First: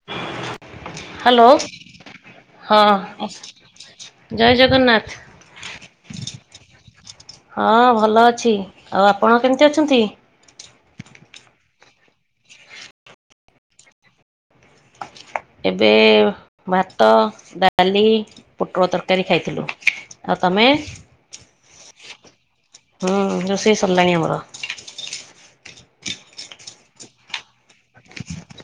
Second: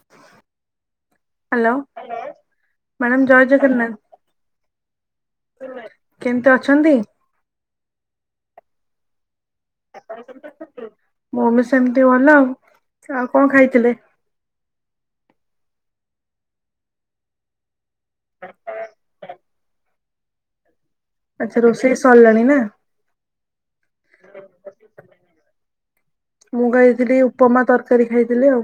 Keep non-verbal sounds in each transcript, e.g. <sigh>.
<inaudible> Hello, ହଁ madam ଜୟ ଜଗନ୍ନାଥ। ଜୟ ଜଗନ୍ନାଥ। କେମିତି ଅଛନ୍ତି? ହଁ ଭଲ ଅଛି। ଆଉ ଆପଣ କେମିତି ଅଛନ୍ତି? ମୁଁ ବି ସେମିତି ଭଲ। ଆଉ କଣ ଖାଇଥିଲେ? ଏବେ-ଏ-ଏ-ଏ ଭାତ, ଡାଲି, ପୋଟଳ ତରକାରୀ ଖାଇଥିଲୁ। ଆଉ ତମେ? ଆଛା ରୋଷେଇ ସରିଲାଣି ନା? ହଁ ରୋଷେଇ ସରିଲାଣି ଆମର। ମୁଁ ଖାଇଥିଲି ଉପମା, ତରକାରୀ ଖାଇଥିଲି ଆଉ।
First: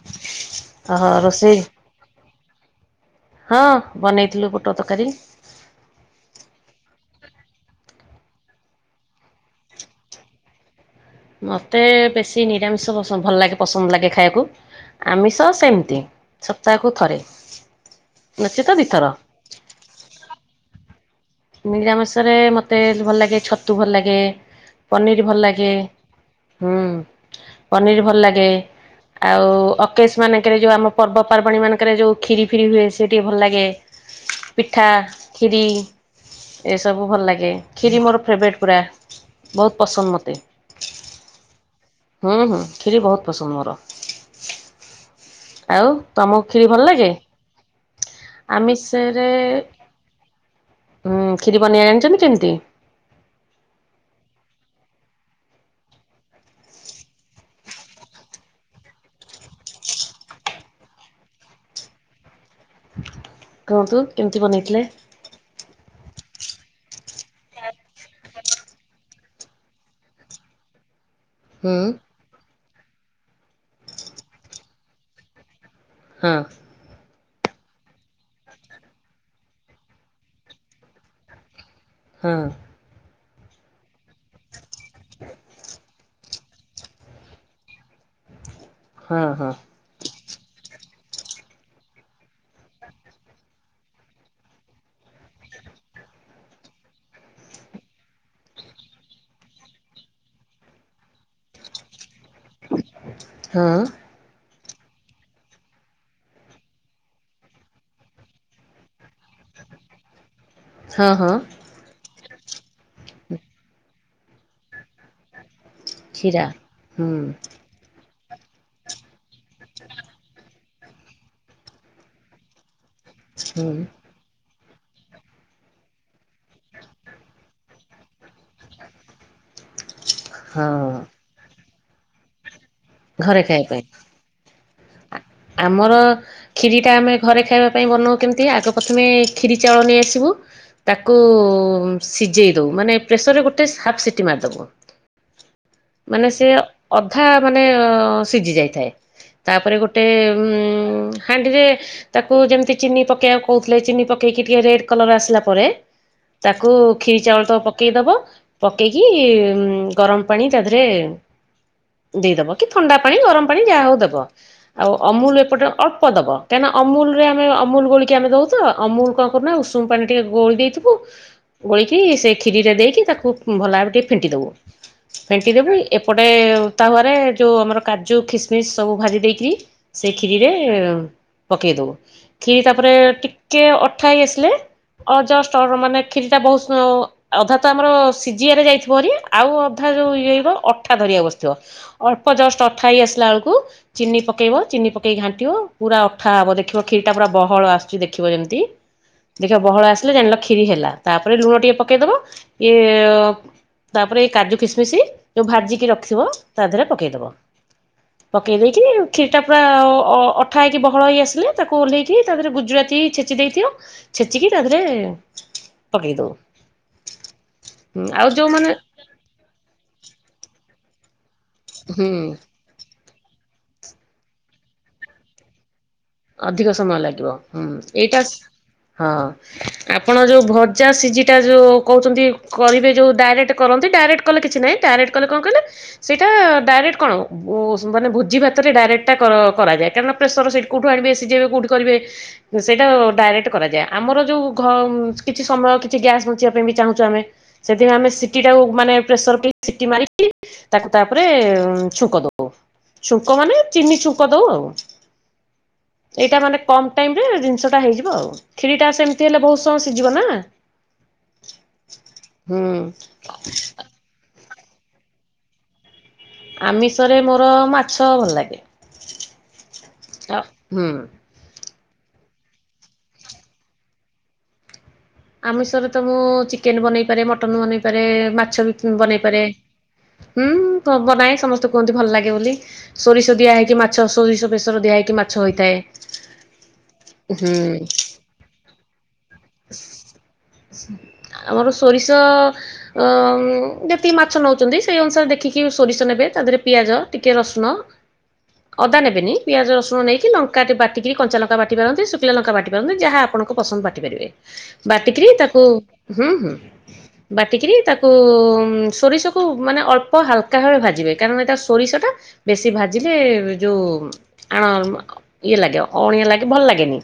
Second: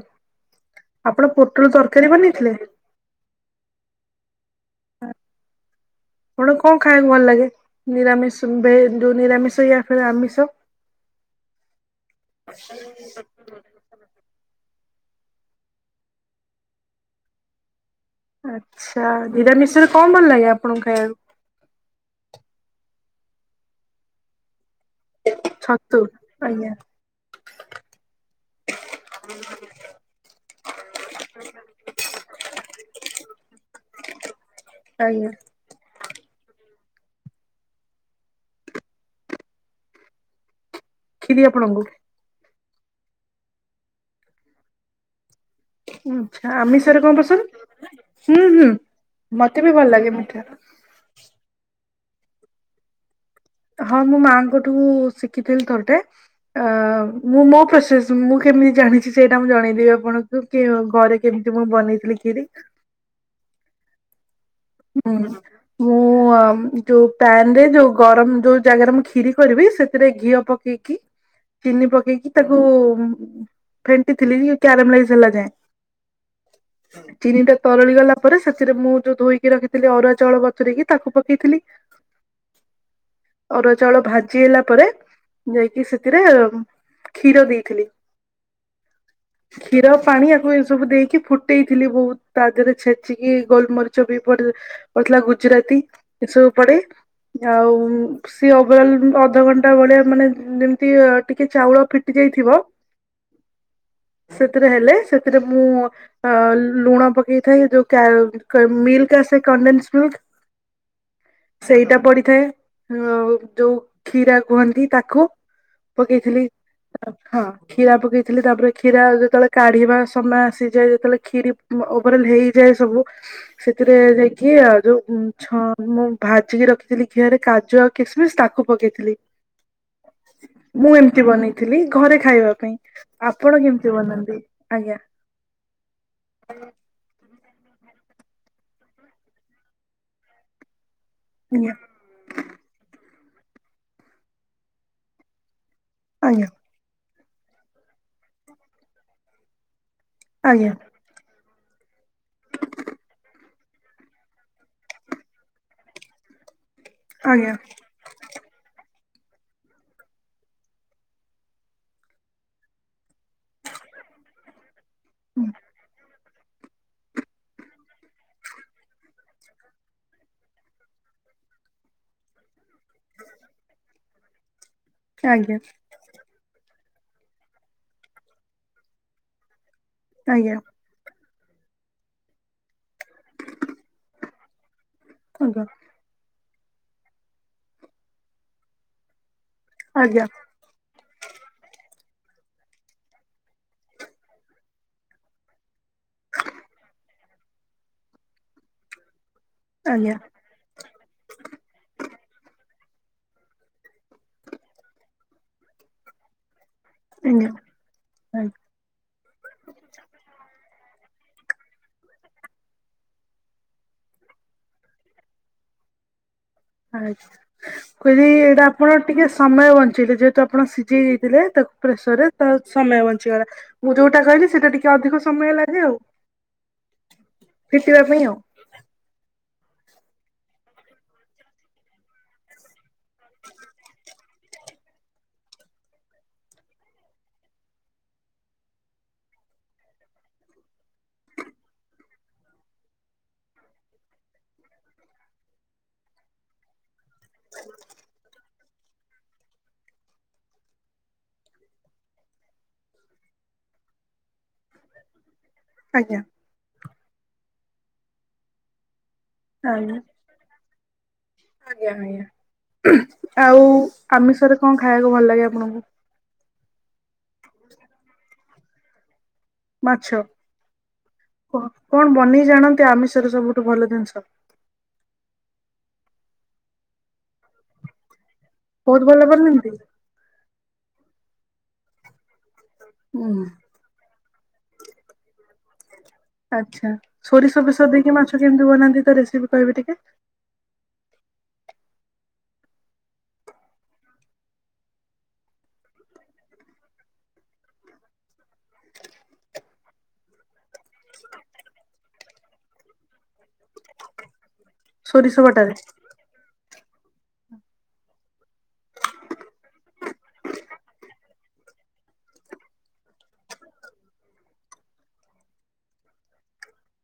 ଓହୋ ଆପଣ ରୋଷେଇ ପୋଟଳ ତରକାରୀ ବନେଇଥିଲେ? ହଁ ବନେଇଥିଲୁ ପୋଟଳ ତରକାରୀ। ଆପଣଙ୍କୁ କଣ ଖାଇବାକୁ ଭଲ ଲାଗେ? ନିରାମିଷ ଭେ ଯୋଉ ନିରାମିଷ ୟା ଫିର୍ ଆମିଷ? ମତେ ବେଶୀ ନିରାମିଷ ପସନ୍ଦ ଭଲ ଲାଗେ। ପସନ୍ଦ ଲାଗେ ଖାଇବାକୁ ଆମିଷ ସେମିତି ସପ୍ତାହକୁ ଥରେ। ନଚେତ ଦିଥର। ଆଚ୍ଛା ନିରାମିଷରେ କଣ ଭଲ ଲାଗେ ଆପଣଙ୍କୁ ଖାଇବାକୁ? ନିରାମିସରେ ମୋତେ ଭଲ ଲାଗେ ଛତୁ ଭଲ ଲାଗେ ପନିର ଭଲ ଲାଗେ। ଛତୁ ଆଜ୍ଞା। ହୁଁ। ପନିର ଭଲ ଲାଗେ। ଆଉ ଅକେଶ ମାନଙ୍କରେ ଯୋଉ ଆମ ପର୍ବପର୍ବାଣୀ ମାନଙ୍କରେ ଯୋଉ ଖିରି ଫିରି ହୁଏ ସେ ଟିକେ ଭଲ ଲାଗେ। ପିଠା ଆଜ୍ଞା ଖିରି। ଏସବୁ ଭଲ ଲାଗେ ଖିରି ମୋର ଫେବରେଟ୍ ପୁରା ବହୁତ୍ ପସନ୍ଦ ମୋତେ। ଖିରି ଆପଣଙ୍କୁ ହୁଁ ହୁଁ କ୍ଷୀରି ବହୁତ୍ ପସନ୍ଦ ମୋର। ଆଉ ତମକୁ ଆଚ୍ଛା କ୍ଷୀରି ଭଲ ଆମିଷରେ ଲାଗେ? କଣ ପସନ୍ଦ? ହୁଁ ହୁଁ ଆମିଷରେ ମତେ ବି ଭଲ ଲାଗେ ମିଠା। ହୁଁ ଖିରି ବନେଇବା ଜାଣିଛନ୍ତି କେମିତି? ହଁ ମୁଁ ମାଆଙ୍କଠୁ ଶିଖିଥିଲି ଥରଟେ। ଅ ମୁଁ ମୋ ପ୍ରୋସେସ ମୁଁ କେମିତି ଜାଣିଛି ସେଇଟା ମୁଁ ଜଣେଇଦେବି ଆପଣଙ୍କୁ। ତ କେଓ ଘରେ କେମିତି ମୁଁ ବନେଇଥିଲି ଖିରି। କୁହନ୍ତୁ କେମିତି ବନେଇଥିଲେ। ହୁଁ ମୁଁ ଯୋଉ ପ୍ୟାନ ରେ ଯୋଉ ଗରମ ଯୋଉ ଜାଗାରେ ମୁ ଖିରି କରିବି ସେଥିରେ ଘିଅ ପକେଇକି ହୁଁ। ଚିନି ପକେଇକି ତାକୁ ଫେଣ୍ଟିଥିଲି କ୍ୟାରମଲାଇଜ ହେଲା ଯାଏଁ। ହୁଁ। ଚିନି ଟା ତରଳି ଗଲା ପରେ ସେଥିରେ ମୁଁ ଯୋଉ ଧୋଇକି ରଖିଥିଲି ଅରୁଆ ଚାଉଳ ବତୁରେଇକିି ତାକୁ ପକେଇଥିଲି। ହୁଁ। ଅରୁଆ ଚାଉଳ ଭାଜି ହେଲା ପରେ ଯାଇକି ସେଥିରେ କ୍ଷୀର ଦେଇଥିଲି। ହଁ ହଁ। କ୍ଷୀର ପାଣି ଆକୁ ଏ ସବୁ ଦେଇକି ଫୁଟେଇଥିଲି ବହୁତ୍ ତା ଦେହରେ ଛେଚିକି ଗୋଲମରିଚ ବି ପଡ ପଡିଥିଲା ଗୁଜୁରାତି ଏସବୁ ପଡେ ଆଉ ସିଏ ଓଭେଲ୍ ଅଧଘଣ୍ଟା ଭଳିଆ ମାନେ ଯେମିତି ଟିକିଏ ଚାଉଳ ଫିଟି ଯାଇଥିବ ହୁଁ। ସେଥିରେ ହେଲେ ସେଥିରେ ମୁଁ ଅ ଲୁଣା ପକେଇଥାଏ ଯୋଉ କ୍ୟା ମିଲ୍କ ଆସେ କଡେନ୍ସ ମିଲ୍କ ହଁ ହଁ। ସେଇଟା ପଡିଥାଏ ଯୋଉ କ୍ଷୀରା କୁହନ୍ତି ତାକୁ ପକେଇଥିଲି କ୍ଷୀରା। ହୁଁ ହଁ। କ୍ଷୀୟା ପକେଇଥିଲି ତାପରେ କ୍ଷୀରା ଯେତେବେଳେ କାଢିବା ସମୟ ଆସିଯାଏ ଯେତେବେଳେ କ୍ଷୀରି ଓଭରାଲ ହେଇଯାଏ ସବୁ ହୁଁ। ତାରେ ଯାଇକି ଆଉ ଯୋଉ ଛ ମୁଁ ଭାଜିକି ରଖିଥିଲି ଘିଅରେ କାଜୁ ଆଉ କି ମିସ୍ ତାକୁ ପକେଇଥିଲି ମୁଁ ହଁ ଏମିତି ବନେଇଥିଲି ଘରେ ଖାଇବା ପାଇଁ। ଘରେ ଆପଣ ଖାଇବା କେମିତି ବନାନ୍ତି? ଆଜ୍ଞା ପାଇଁ ଆମର ଖିରିଟା ଆମେ ଘରେ ଖାଇବା ପାଇଁ ବନାଉ କେମିତି ଆଗ ପ୍ରଥମେ କ୍ଷିରି ଚାଉଳ ନେଇଆସିବୁ ତାକୁ ସିଜେଇ ଦଉ ମାନେ ପ୍ରେସରରେ ଗୋଟେ ହାଫ୍ ସିଟି ମାରିଦବୁ। ମାନେ ସେ ଆଜ୍ଞା ଅଧା ମାନେ ସିଝି ଯାଇଥାଏ ତାପରେ ଗୋ ଟେ ଉଁ ଆଜ୍ଞା ଉଁ ହାଣ୍ଡି ରେ ତାକୁ ଯେମିତି ଚିନି ପକେଇବାକୁ କହୁଥିଲେ ଚିନି ପକେଇକି ଟିକେ ରେଡ୍ କଲର୍ ଆସିଲା ପରେ ତାକୁ ଖିରି ଚାଉଳ ଆଜ୍ଞା ତ ପକେଇ ଦବ ପକେଇକି ଗରମ ପାଣି ତାଧେରେ ଦେଇଦବ କି ଥଣ୍ଡା ପାଣି ଗରମ ପାଣି ଯାହା ହଉ ଦବ ଆଉ ଅମୁଲ ଏପଟେ ଅଳ୍ପ ଦବ କାହିଁକିନା ଅମୁଲ ରେ ଆମେ ଅମୁଲ ଗୋଳିକ ଆମେ ଦଉ ତ ଅମୁଲ କଣ କରୁ ନାଁ ଉଷୁମ୍ ପାଣି ଟିକେ ଗୋଳି ଦେଇଥିବୁ ଗୋଳିକି ସେ କ୍ଷୀରିରେ ଦେଇକି ତାକୁ ଭଲ ଭବେ ଟିକଏ ଫେଣ୍ଟି ଦେବୁ ଫେଣ୍ଟି ଦେବୁ ଏପଟେ ତାହୁରେ ଯୋଉ ଆମର କାଜୁ, କିସମିସ ସବୁ ଭାଜି ଦେଇକିରି ସେ କ୍ଷିରିରେ ଆଜ୍ଞା ପକେଇ ଦବୁ। ଖିରି ତାପରେ ଟିକେ ଅଠା ହେଇ ଆସିଲେ ଅ ଜଷ୍ଟ ଆଜ୍ଞା ମାନେ କ୍ଷୀରିଟା ବହୁତ ଅଧା ତ ଆମର ସିଝଆରେ ଯାଇଥିବ ଭାରି ଆଉ ଆଜ୍ଞା ଯଉ ଇଏ ଆଜ୍ଞା ଆଜ୍ଞା ହେଇିବ ଅଠା ଧରିବା ବସିଥିବ ଅଳ୍ପ ଜଷ୍ଟ ଅଠା ହେଇ ଆସିଲା ବେଳକୁ ଚିନି ପକେଇବ ଚିନି ପକେଇକି ଘାଣ୍ଟିବ। ପୁରା ଅଠା ହବ ଦେଖିବ କ୍ଷୀରଟା ପୁରା ବହଳ ଆସୁଛି ଦେଖିବ ଯେମିତି ହ <unintelligible> ଦେଖିବା ବହଳ ଆସିଲେ ଜାଣିଲ ଖିରି ହେଲା ତାପରେ ଲୁଣ ଟିକେ ପକେଇଦବ ଇଏ ତାପରେ କାଜୁ କିସମିଶ ଯୋଉ ଭାଜିକି ରଖଥିବ ତା ଦେହରେ ପକେଇଦବ ଆଜ୍ଞା ଆଜ୍ଞା ପକେଇ ଦେଇକି କ୍ଷୀରଟା ପୁରା ଅଠା ହୋଇକି ବହଳ ହୋଇ ଆସିଲେ ତାକୁ ଓହ୍ଲାଇକି ତା ଦେହରେ ଗୁଜୁରାତି ଛେଚି ଦେଇଥିବ ଛେଛିକି ତାଦିରେ ପକେଇଦଉ। ଆଛା, ଆଉ କହିଲି ଏଇଟା ଯୋଉମାନେ ଆପଣ ଟିକେ ସମୟ ବଞ୍ଚେଇ ବେ ଯେହେତୁ ଆପଣ ସିଝେଇ ଦେଇଥିଲେ ତାକୁ ହୁଁ ପ୍ରେସରରେ ତ ସମୟ ବଞ୍ଚିଗଲା। ମୁଁ ଯୋଉଟା କହିଲି ସେଇଟା ଟିକେ ଅଧିକ ସମୟ ଲାଗେ ଆଉ ଅଧିକ ସମୟ ଲାଗିବ। ହୁଁ ଫିଟିବା ଏଇଟା ପାଇଁ ଆଉ ହଁ ଆପଣ ଯୋଉଭଜା ସିଝିଟା ଯୋଉ କହୁଛନ୍ତି। କରିବେ ଯୋଉ ଡାଇରେକ୍ଟ କରନ୍ତି ଡାଇରେକ୍ଟ କଲେ କିଛି ନାଁ ଡାଇରେକ୍ଟ କଣ କହିଲ ସେଇଟା ଡାଇରେକ୍ଟ କଣ ମାନେ ଭୋଜି ଭାତରେ ଡାଇରେକ୍ଟା କରାଯାଏ। କାରଣ ପ୍ରେସର ସେଇଟି କୋଉଟୁ ଆଣିବେ ସିଝାଇବେ କୋଉ ଟି କରିବେ ସେଇଟା ଡାଇରେକ୍ଟ କରାଯାଏ। ଆମର ଯୋଉ କିଛି ସମୟ କିଛି ଗ୍ୟାସ୍ ବଞ୍ଚିବା ପାଇଁ ବି ଚାହୁଁଛୁ ଆମେ ସେଥିପାଇଁ ଆମେ ସିଟି ମାନେ ପ୍ରେସରରେ ସିଟି ମାରିକି ତାକୁ ତାପରେ ଛୁଙ୍କ ଦଉ। ଛୁଙ୍କ ମାନେ ଚିନି ଛୁଙ୍କ ଦଉ ଆଉ। ଆଜ୍ଞା ଏଇଟା ମାନେ କମ ଟାଇମ ରେ ଜିନିଷଟା ହେଇଯିବ ଆଉ କ୍ଷୀରି ଟା ସେମିତି ହେଲେ ବହୁତ ସମୟ ଆଜ୍ଞା। ସିଝିବ ନା। ଆଜ୍ଞା ହୁଁ ଆଜ୍ଞା ଆଉ ଆମିଷରେ କଣ ଖାଇବାକୁ ଭଲ ଲାଗେ ଆପଣଙ୍କୁ? ଆମିଷରେ ମୋର ମାଛ ଭଲ ଲାଗେ। ମାଛ, ଆଉ ହୁଁ କଣ ବନେଇ ଜାଣନ୍ତି ଆମିଷରେ ସବୁଠୁ ଭଲ ଜିନିଷ। ଆମିଷରେ ତ ମୁଁ ଚିକେନ ବନେଇ ପାରେ ମଟନ ବନେଇପାରେ ମାଛ ବହୁତ ଭଲ ବି। ବନାନ୍ତି? ହୁଁ କ ବନାଏଇଁ ସମସ୍ତେ କୁହନ୍ତି ଭଲ ଲାଗେ ବୋଲି ହୁଁ। ସୋରିଷଦିଆ ହେଇକି ମା ମାଛ ସୋରିଶ ବେଶର ଦିଆ ହେଇକି ମାଛ ହୋଇଥାଏ। ଆଚ୍ଛା ହୁଁ ସୋରିଷ ବେଶର ଦେଇକି ମାଛ କେମିତି ବନାନ୍ତି, ତା ରେସିପି କହିବେ ଟିକେ? ଆମର ସୋରିଷ ଅ ଯେତିକି ମାଛ ନଉଛନ୍ତି ସେଇ ଅନୁସାରେ ଦେଖିକି ସୋରିଷ ନେବେ ତା ଦେହରେ ପିଆଜ, ଟିକେ ରସୁଣ। <inaudible> ଅଦା ନେବେନି ପିଆଜ ରସୁଣ ନେଇକିଙ୍କା ବାଟିକି କଞ୍ଚାଲଙ୍କା ବାଟି ପାରନ୍ତି ଶୁଖିଲାଲଙ୍କା ବାଟି ପାରନ୍ତି ଯାହା ଆପଣଙ୍କ ପସନ୍ଦ ବାଟି ପାରିବେ ବାଟି କିରି ସୋରିଷ ତାକୁ ବଟାରେ ହୁଁ ହୁଁ ବାଟି କିରି ତାକୁ ସୋରିଷକୁ ମାନେ ଅଳ୍ପ ହାଲକା ଭାବେ ଭାଜିବେ କାରଣ ଏ ଟା ସୋରିଷଟା ବେଶୀ ଭାଜିଲେ ଯୋଉ ଆଣ ଇଏ ଲାଗେ ଅଣିଆ ଲାଗେ ଭଲ ଲାଗେନି।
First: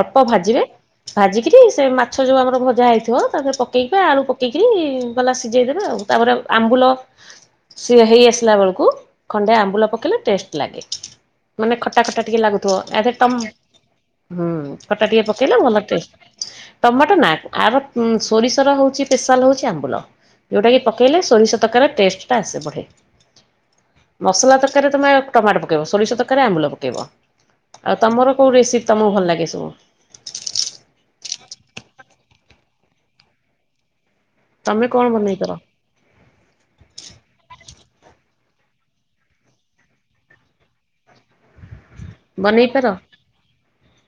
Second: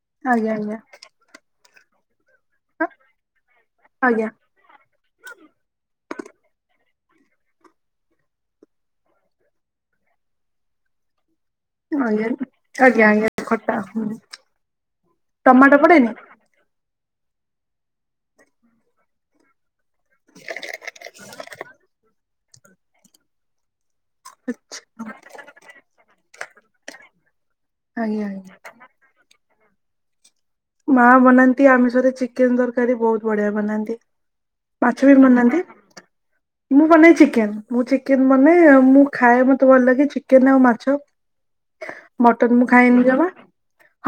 ଅଳ୍ପ ଆଜ୍ଞା ଭାଜିବେ ଆଜ୍ଞା ଭାଜିକିରି ସେ ମାଛ ଯୋଉ ଆମର ଭଜା ହେଇଥିବ ତାରେ ପକେଇକ ଆଳୁ ଆଜ୍ଞା ପକେଇକି କି ଗଲା ସିଝେଇଦବେ ଆଉ ତାପରେ ଆମ୍ବୁଲ ସିଏ ହେଇ ଆସିଲା ବେଳକୁ ଖଣ୍ଡେ ଆମ୍ବୁଲ ପକେଇଲେ ଟେଷ୍ଟ ଲାଗେ। ମାନେ ଖଟା ଖଟା ଆଜ୍ଞା ଟିକେ ଲାଗୁଥିବ ଆଜ୍ଞା ଆରେ ଆଜ୍ଞା ତମେ ଖଟା ହୁଁ ଖଟା ଟିକେ ପକେଇଲା ଟମାଟୋ ଭଲ ପଡେନି? ଟେଷ୍ଟ। ଟମାଟୋ ନା ଆର ସୋରିଷର ହଉଛି ସ୍ପେଶାଲ ହଉଛି ଆମ୍ବୁଲ। ଯୋଉଟା କି ପକେଇଲେ ସୋରିଷ ତରକାରିର ଟେଷ୍ଟ ଟା ଆସେ ବଢେ। ମସଲା ତରକାରୀ ତୁମେ ଟମାଟୋ ପକାଇବ, ସୋରିଷ ତରକାରୀ ଆମ୍ବୁଲ ପକାଇବ, ଆଉ ଆଜ୍ଞା ତମର ଆଜ୍ଞା। କେଉଁ ରେସିପି ତମକୁ ଭଲ ଲାଗେ ସବୁ? ମା ବନାନ୍ତି ଆମିଷରେ ଚିକେନ ତରକାରୀ ବହୁତ ବଢିଆ ବନାନ୍ତି। ତମେ କଣ ମାଛ ବି ବନେଇ ପାର ଵନାନ୍ତି। ମୁଁ ବନାଏ ଚିକେନ ମୁଁ ଚିକେନ ବନାଏ ମୁଁ ଖାଏ ମତେ ଭଲ ଲାଗେ ଚିକେନ, ଆଉ ମାଛ। ମଟନ ମୁଁ ବନେଇ ପାର ଖାଇନି ଜମା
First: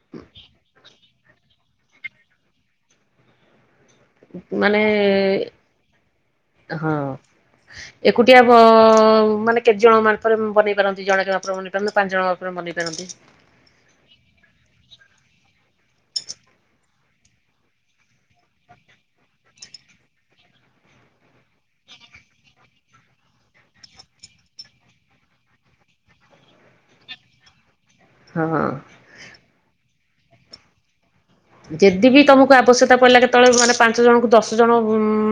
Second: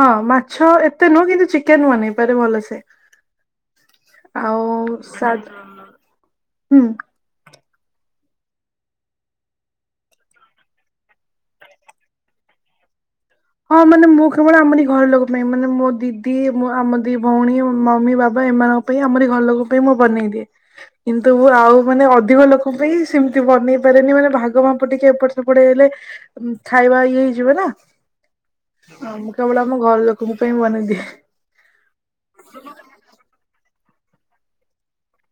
ହଁ ମାଛ ଏତେ ନୁହଁ କିନ୍ତୁ ଚିକେନ ବନେଇପାରେ ଭଲସେ। ଆଉ ମାନେ ସା ହୁଁ ହଁ। <inaudible> ଏକୁଟିଆ ମାନେ କେତେ ଜଣଙ୍କ ମାପରେ ବନେଇ ପାରନ୍ତି ଜଣକେ ମାପରେ ବନେଇ ପାରନ୍ତି ପାଞ୍ଚ ଜଣ ଙ୍କ ମାପରେ ବନେଇ ପାରନ୍ତି। ହଁ ମାନେ ମୁଁ କେବଳ ଆମରି ଘର ଲୋକ ପାଇଁ ମାନେ ମୋ ଦିଦି, ଆମ ଦି ଭଉଣୀ ମମି ବାବା ଏମାନଙ୍କ ପାଇଁ ଆମରି ଘର ଲୋକ ପାଇଁ ମୁଁ ବନେଇ ଦିଏ। କିନ୍ତୁ ଆଉ ମାନେ ଅଧିକ ଲୋକଙ୍କ ପାଇଁ ସେମିତି ବନେଇ ପାରେନି ମାନେ ଭାଗ ମାପ ଟିକେ ଏପଟେ ସେପଟେ ହେଇଗଲେ। ଖାଇବା ଇଏ ହେଇଯିବ ନା। ହଁ। ହଁ ମୁଁ କେବଳ ଆମ ଘର ଲୋକଙ୍କ ପାଇଁ ବନେଇ ଦିଏ। ଯେଦି ବିି ତମକୁ ଆବଶ୍ୟକତା ପଡିଲା କେତେବେଳେ ମାନେ ପାଞ୍ଚ ଜଣଙ୍କୁ ଦଶ ଜଣ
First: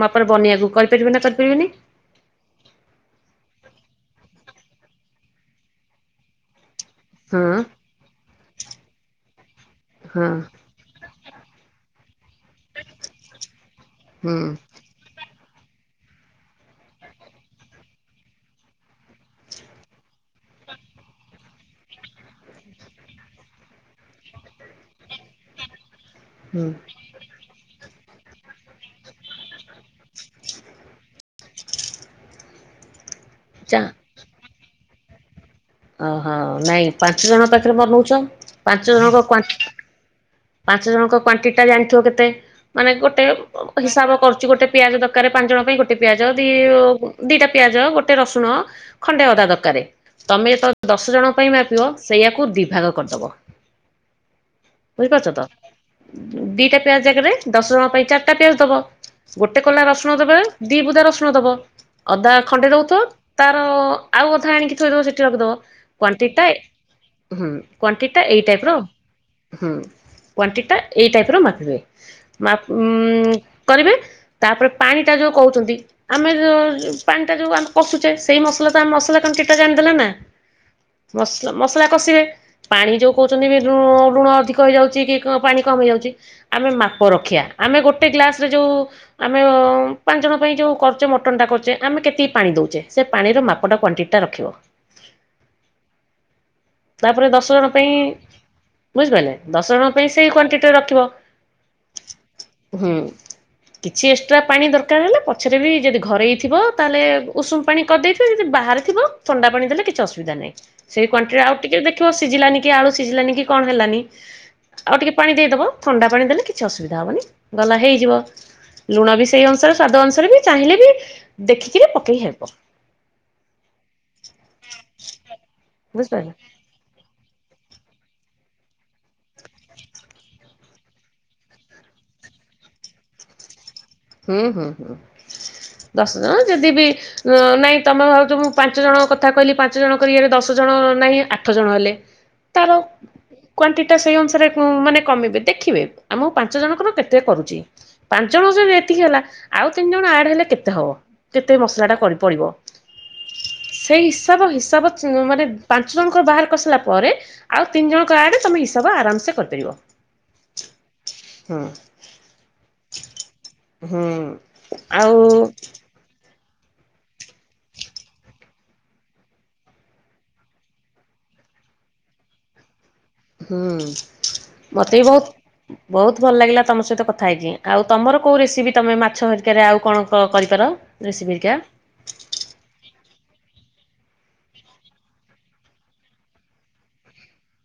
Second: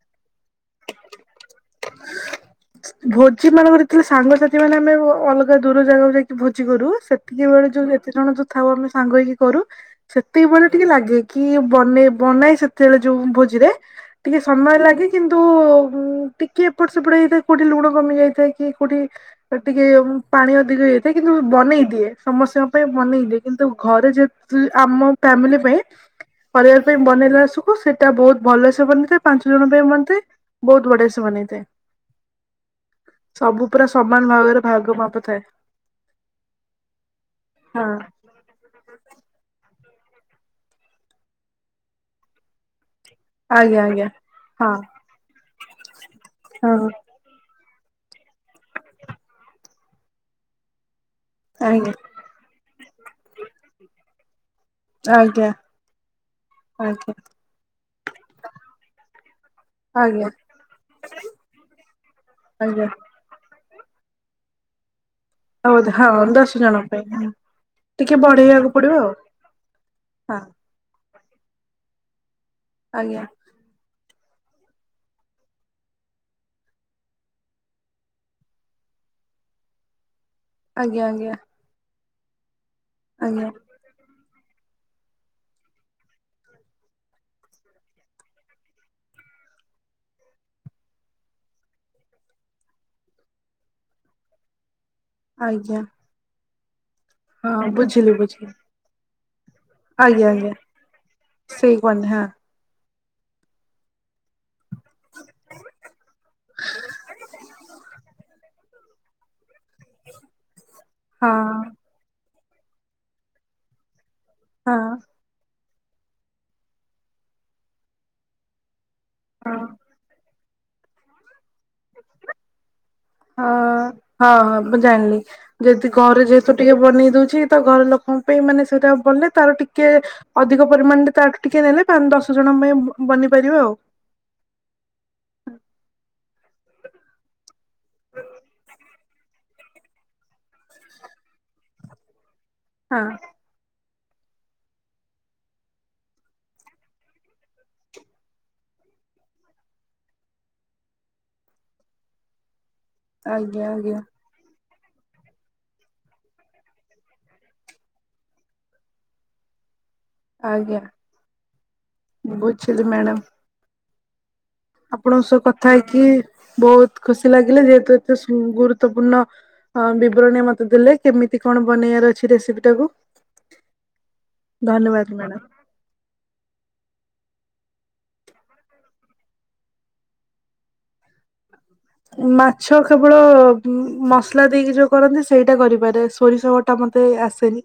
ମାପରେ ବନେଇବାକୁ କରିପାରିବେ ନା କରିପାରିବେନି? <inaudible> ଭୋଜି ମାନଙ୍କରେଥିଲେ ସାଙ୍ଗସାଥି ମାନେ ଆମେ ଅଲଗା ଦୂର ଜାଗାକୁ ଯାଇକି ଭୋଜି କରୁ। ହଁ ସେତିକି ବେଳେ ଯୋଉ ଏତେ ଜଣ ଯୋଉ ଥାଉ ଆମେ ସାଙ୍ଗ ହେଇକି କରୁ ହଁ ସେତିକି ବେଳେ ଟିକେ ଲାଗେ କି ବନେଇ ବନାଏ ସେତେବେଳେ ଯୋଉ ଭୋଜିରେ ହୁଁ ଟିକେ ସମୟ ଲାଗେ। କିନ୍ତୁ ଟିକେ ଏପଟ ସେପଟ ହେଇଥାଏ କୋଉଠି ଲୁଣ କମିଯାଇଥାଏ କି କୋଉଠି ଟିକେ ପାଣି ଅଧିକ ହେଇଥାଏ କିନ୍ତୁ ବନେଇ ଦିଏ ସମସ୍ତିଙ୍କ ପାଇଁ ବନେଇଦିଏ କିନ୍ତୁ ଘରେ ଯେହେତୁ ଆମ ଫ୍ୟାମିଲି ପାଇଁ ହୁଁ ପରିବାର ପାଇଁ ବନେଇଲା ବେଳେ ସବୁ ସେଇଟା ବହୁତ ଭଲସେ ବନିଥାଏ ପାଞ୍ଚ ଜଣ ପାଇଁ ବନେଇଥାଏ। ବହୁତ୍ ବଢି଼ୟା ସେ ବନେଇଥାଏ, ସବୁ ଚା ପୁରା ସବ ସମାନ ଭାବରେ ଭାଗ ମାପ ଥାଏ। ଓହୋ, ନାଇଁ ପାଞ୍ଚ ଜଣ ପାଖରେ ହଁ ପା ରହୁଚ ପାଞ୍ଚ ଜଣଙ୍କ କ୍ୱାଣ୍ଟ, ପାଞ୍ଚ ଜଣଙ୍କ କ୍ଵାଣ୍ଟିଟି ଟା ଜାଣିଥିବ କେତେ? ମାନେ ଗୋଟେର ଆଜ୍ଞା ଆଜ୍ଞା। ହିସାବ କରଚୁ, ହଁ ଗୋଟେ ପିଆଜ ଦରକାର ପାଞ୍ଚ ଜଣ ପାଇଁ, ଗୋଟେ ପିଆଜ ଦି ହଁ ଦିଟା ପିଆଜ, ଗୋଟେ ରସୁଣ, ଖଣ୍ଡେ ଅଦା ଦରକାର। ତମେ ତ ଦଶ ଜଣଙ୍କ ପାଇଁ ମାପିବ, ଆଜ୍ଞା ସେଇୟାକୁ ଦିଭାଗ କରିଦବ। ବୁଝିପାରୁଛତ, ଆଜ୍ଞା ଦିଟା ପିଆଜ ଆଜ୍ଞା ଜାଗାରେ ଦଶଜଣ ପାଇଁ ଚାରିଟା ପିଆଜ ଦବ। ଗୋଟେ କୁଲା ରସୁଣ ଆଜ୍ଞା ଦବେ, ଦି ବୁଦା ରସୁଣ ଦବ, ଅଦା ଖଣ୍ଡେ ଆଜ୍ଞା। ରହୁଥିବ ତାର ଆଉ ଅଧା ଆଣିକି ଥୋଇଦବ ସେ <unintelligible> ହଉ ହଁ କ୍ୱାଣ୍ଟିଟ୍ଟା ଦଶ ଜଣଙ୍କ ପାଇଁ ହଁ ହୁଁ, ଟିକେ କ୍ୱାଣ୍ଟିଟ୍ଟା ଏଇ ବଢେଇବାକୁ ଟାଇପର ପଡିବ ଆଉ ହୁଁ, ହଁ କ୍ୱାଣ୍ଟିିଟ୍ଟା ଏଇ ଟାଇପ ର ମାପିବ ମାପ୍ ଆଜ୍ଞା। କରିବେ, ତାପରେ ପାଣି ଟା ଯୋଉ କହୁଛନ୍ତି ଆମେ ଯୋଉ ପାଣି ଟା ଯୋଉ ଆମ କଶୁଛେ ସେଇ ମସଲା ତ ମସଲା ପାଣି କେତେ ଜାଣିଦେଲେ ନା? ଆଜ୍ଞା ଆଜ୍ଞା ମସଲା ମସଲା କଷିବେ ପାଣି ଯୋଉ ଆଜ୍ଞା କହୁଛନ୍ତି ବି ଲ ଲୁଣ ଅଧିକ କହିଯାଉଛି କି, କଣ ପାଣି କମ ହେଇଯାଉଛି, ଆମେ ମାପ ରଖିବା, ଆମେ ଗୋଟେ ଗ୍ଲାସ ରେ ଯୋଉ ଆମେଓଁ ପାଞ୍ଚ ଜଣ ପାଇଁ ଯୋଉ କରୁଚେ, ମଟନ ଟା କରୁଚେ, ଆମେ କେତିକି ପାଣି ଦଉଚେ, ସେ ପାଣିର ମାପଟା କ୍ୱାଣ୍ଟି ଟା ରଖିବ। ଆଜ୍ଞା। ତାପରେ ଦଶଜଣ ହଁ ପାଇଁ ବୁଝିଲି ବୁଝିଲି ବୁଝିପାରିଲେ, ଦଶଜଣ ପାଇଁ ଆଜ୍ଞା ସେଇ ଆଜ୍ଞା। କ୍ୱାଣ୍ଟିଟି ରେ ରଖିବ, ସେଇ କଣ ହଁ ହୁଁ। କିଛି ଏକ୍ସଟ୍ରା ପାଣି ଦରକାର ହେଲା ପଛରେ ବି ଯଦି ଘରୋଇଥିବ, ତାହେଲେ ଉଷୁମ ପାଣି କରିଦେଇଥିବ ଯଦି ବାହାରେ ଥିବ, ଥଣ୍ଡା ପାଣି ଦେଲେ କିଛି ଅସୁବିଧା ନାଇଁ, ସେ କ୍ୱାଣ୍ଟି ରେ ଆଉ ହଁ ଟିକେ ଦେ ଥିବ ସିଝିଲାନି କି, ଆଳୁ ସିଝିଲାନି କି, କଣ ହେଲାନି ହଁ ଆଉ ଟିକେ ପାଣି ଦେଇଦବ, ଥଣ୍ଡା ପାଣି ଦେଲେ କିଛି ଅସୁବିଧା ହବନି, ଗଲା ହେଇଯିବ। ଲୁଣ ବି ସେଇ ହଁ। ଅନୁସାରେ ସ୍ଵାଦ ଅନୁସାରେ ବି, ଚାହିଁଲେ ବି, ଦେଖିକିବି ପକେଇ ହେବ। ହଁ, ହଁ, ହଁ, ମୁଁ ଜାଣିଲି ଯଦି ଘରେ ବୁଝିପାରିଲ। ଯେହେତୁ ଟିକେ ବନେଇ ଦଉଛି, ତ ଘର ଲୋକଙ୍କ ପାଇଁ ମାନେ ସେଇଟା ବନଲେ ତାର ଟିକେ ଅଧିକ ପରିମାଣରେ ତାଠୁ ଟିକେ ନେଲେ ପାଞ୍ଚ, ଦଶ ଜଣଙ୍କ ପାଇଁ ବନିପାରିବ ଆଉ। ହୁଁ, ହୁଁ, ହୁଁ, ଦଶ ଜଣ ଯଦି ବି ନାଇ ତମେ ଯୋଉ ପାଞ୍ଚ ଜଣ କଥା କହିଲି, ପାଞ୍ଚ ଜଣ କରିିବେ ଦଶ ଜଣ ନାହିଁ, ଆଠ ଜଣ ହେଲେ। ତାର ହଁ କ୍ଵାଣ୍ଟିଟା ସେଇ ଅନୁସାରେ ମାନେ କମିବେ। ଦେଖିବେ ଆମର ପାଞ୍ଚ ଜଣଙ୍କର କେତେ କରୁଚି। ପାଞ୍ଚ ଜଣ ଯଦି ଏତିକି ହେଲା, ଆଉ ତିନି ଜଣ ଆଡ଼ ହେଲେ କେତେ ହବ କେତେ ମସଲା ଟା କରି ପଡି଼ବ। ଆଜ୍ଞା, ଆଜ୍ଞା। ତାପରେ, ହିସାବ <unintelligible> ମାନେ ପାଞ୍ଚ ଜଣଙ୍କର ବାହାର କରିସାରିଲା ପରେ ଆଉ ତିନି ଜଣ ଆଡ଼େ ତମେ ହିସାବ ଆରାମ ସେ କରିପାରିବ। ଆଜ୍ଞା, ହୁଁ ବୁଝିଲି ମ୍ୟାଡ଼ାମ। ହୁଁ। ଆଉ ଆପଣଙ୍କ ସହ କଥା ହେଇକି ବହୁତ ଖୁସି ଲାଗିଲା। ଯେହେତୁ ଏତେ ଶୁ ଗୁରୁତ୍ୱପୂର୍ଣ୍ଣ ହଁ, ବିବରଣୀ ମତେ ଦେଲେ କେମିତି କଣ ବନେଇବାର ଅଛି ରେସିପି ଟାକୁ। ହୁଁ, ମତେ ବି ଧନ୍ୟବାଦ ମ୍ୟାଡାମ। ବହୁତ ବହୁତ ଭଲ ଲାଗିଲା ତମ ସହିତ କଥା ହେଇକି। ଆଉ ତମର କୋଉ ରେସିପି ତମେ ମାଛ ହେରିକାରେ ଆଉ କଣ କରିପାର? ରେସିପି ହେରିକା। ମାଛ କେବଳ ମସଲା ଦେଇକି ଯୋଉ କରନ୍ତି ସେଇଟା କରିପାରେ। ସୋରିଷ ବ ଟା ମତେ ଆସେନି।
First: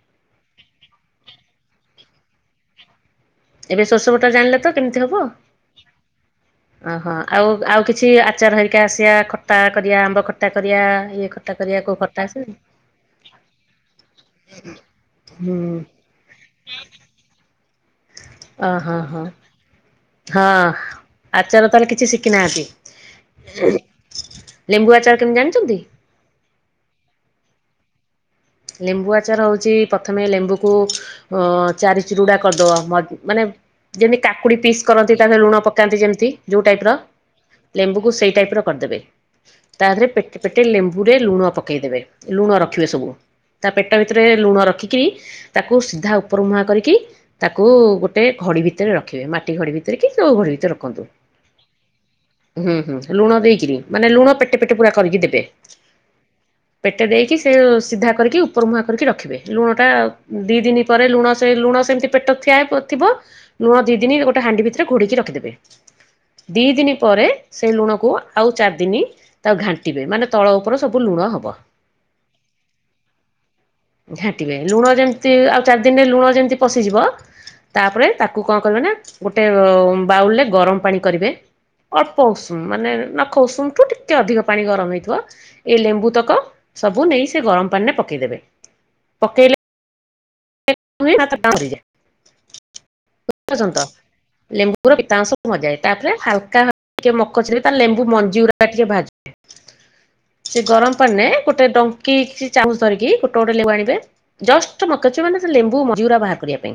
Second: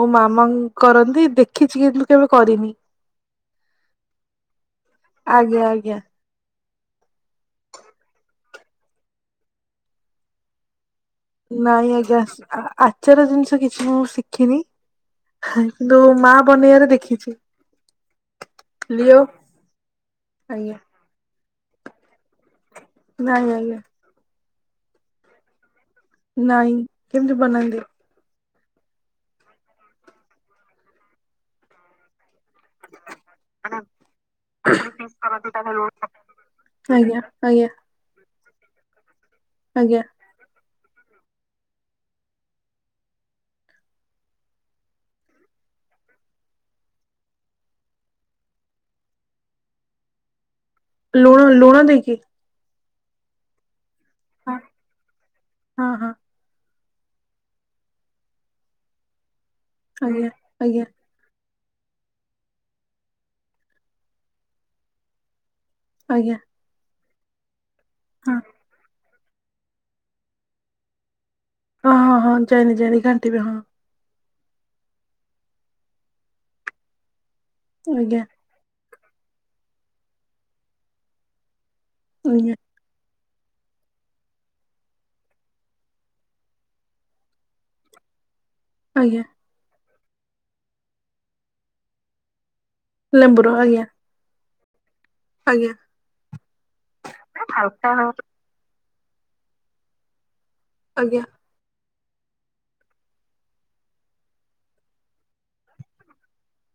ମୋ ମାମା କରନ୍ତି ଦେଖିଛି କିନ୍ତୁ କେବେ କରିନି। ଏବେ ସୋରଷବଟା ଜାଣିଲ ତ କେମିତି ହବ? ଆଜ୍ଞା। ଓହୋ, ଆଉ ଆଉ କିଛି ଆଚାର ହେରିକା ଆସିବା ଖଟା କରିବା, ଆମ୍ବ ଖଟା କରିବା, ଇଏ ଖଟା କରିବା ନାଇଁ କୋଉ ଆଜ୍ଞା, ଖଟା ଆସେନି? ଆଚାର ଜିନିଷ କିଛି ମୁଁ ଶିଖିନି। ହୁଁ। କିନ୍ତୁ ମା ବନେଇବାର ଦେଖିଛି। ଅ ହଁ ଲିଓ ହଁ। ହଁ ଆଜ୍ଞା ଆଚାର ତାହେଲେ କିଛି ଶିଖିନାହାନ୍ତି? ନାଇଁ ଆଜ୍ଞା ଲେମ୍ବୁ ଆଚାର କେମିତି ଜାଣିଛନ୍ତି? ନାଇଁ। କେମିତି ବନାନ୍ତି? ଲେମ୍ବୁ ଆଚାର ହେଉଛି ପ୍ରଥମେ ଲେମ୍ବୁକୁ ଚାରି ଚିରୁଡା କରିଦବ। ମ ମାନେ ଯେମିତି କାକୁଡି ପିସ୍ କରନ୍ତି ତାଦେହରେ ଲୁଣ ପକାନ୍ତି ଯେମିତି ଯୋଉ ଟାଇପ ର। ଆଜ୍ଞା ଆଜ୍ଞା। ଲେମ୍ବୁକୁ ସେଇ ଟାଇପ୍ ର କରିଦେବେ। ତା ଆଜ୍ଞା ଦେହରେ ପେଟେ ପେଟେ ଲେମ୍ବୁରେ ଲୁଣ ପକେଇଦବେ ଲୁଣ ରଖିବେ ସବୁ। ତା ପେଟ ଭିତରେ ଲୁଣ ରଖିକି ତାକୁ ସିଧା ଉପର ମୁହାଁ କରିକି ତାକୁ ଗୋଟେ ଘଡି ଭିତରେ ରଖିବେ। ମାଟି ଘଡି ଭିତରେ କି ଯଉ ଘଡ଼ି ଭିତରେ ର ଲୁଣ ଲୁଣ ଦେଇକି? ହୁଁ ହୁଁ ଲୁଣ ଦେଇକିରି। ମାନେ ଲୁଣ ହଁ ପେଟେ ପେଟ ପୁରା କରିକି ଦେବେ। ହଁ ହଁ ପେଟେ ଦେଇକି ସେ ସିଧା କରିକି ଉପର ମୁୁହାଁ କରିକି ରଖିବେ। ଲୁଣ ଟା ଆଜ୍ଞା ଦି ଆଜ୍ଞା ଦିନ ପରେ ଲୁଣ ଲୁଣ ସେମିତି ପେଟ ଥିଆ ଥିବ। ଲୁଣ ଦି ଦିନି ଗୋଟେ ହାଣ୍ଡି ଭିତରେ ଘୋଡେଇକି ରଖିଦେବେ। ଆଜ୍ଞା। ଦି ଦିନି ପରେ ସେ ଲୁଣକୁ ହଁ ଆଉ ଚାରିଦିନ ତାକୁ ଘାଣ୍ଟିବେ। ମାନେ ତଳ ଉପରେ ସବୁ ଲୁଣ ହବ। ହଁ ହଁ ହଁ ଯାଇଲି ଯାଇଲି ଘାଣ୍ଟିବେ ହଁ। ଘାଣ୍ଟିବେ। ଲୁଣ ଯେମିତି ଆଉ ଚାରି ଦିନରେ ଲୁଣ ଯେମିତି ପଶିଯିବ ତାପରେ ଆଜ୍ଞା ତାକୁ କଣ କରିବେ ନା ଗୋଟେ ବାଉଲରେ ଗରମ ପାଣି କରିବେ ଅଳ୍ପ ଆଜ୍ଞା ଉସୁମ୍ ମାନେ ନଖ ଉଷୁମ୍। ଠୁ ଟିକେ ଅଧିକ ପାଣି ଗରମ ହେଇଥିବ। ଏ ଲେମ୍ବୁ ତକ ସବୁ ନେଇ ସେ ଗରମ ପାଣି ରେ ପକେଇଦେବେ। ଆଜ୍ଞା। ପକେଇଲେ। <unintelligible> ଲେମ୍ବୁର ର୍ଚନ୍ତ। ଆଜ୍ଞା ଲେମ୍ୱୁ ର ପିତାଂଶ ଆଜ୍ଞା ମଜାଏ। ତା'ପରେ ହାଲକା ଟିକେ ମକଚିଲେ ତା ଲେମ୍ବୁ ମଞ୍ଜି ଗୁରା ଟିକେ ଭାଜେ ସେ ଗରମ ପାଣ୍ ଆଜ୍ଞା ନେ ଗୋଟେ, ଡଙ୍କି କି ଚାମୁଚ୍, ଧରିକି ଗୋଟେ ଗୋଟେ ଲେମ୍ୱୁ ଆଣିବେ। ଜଷ୍ଟ ମକଚିବ, ମାନେ ସେ ଲେମ୍ବୁ ମଞ୍ଜି ଗୁରା ବାହାର କରିବା ପାଇଁ।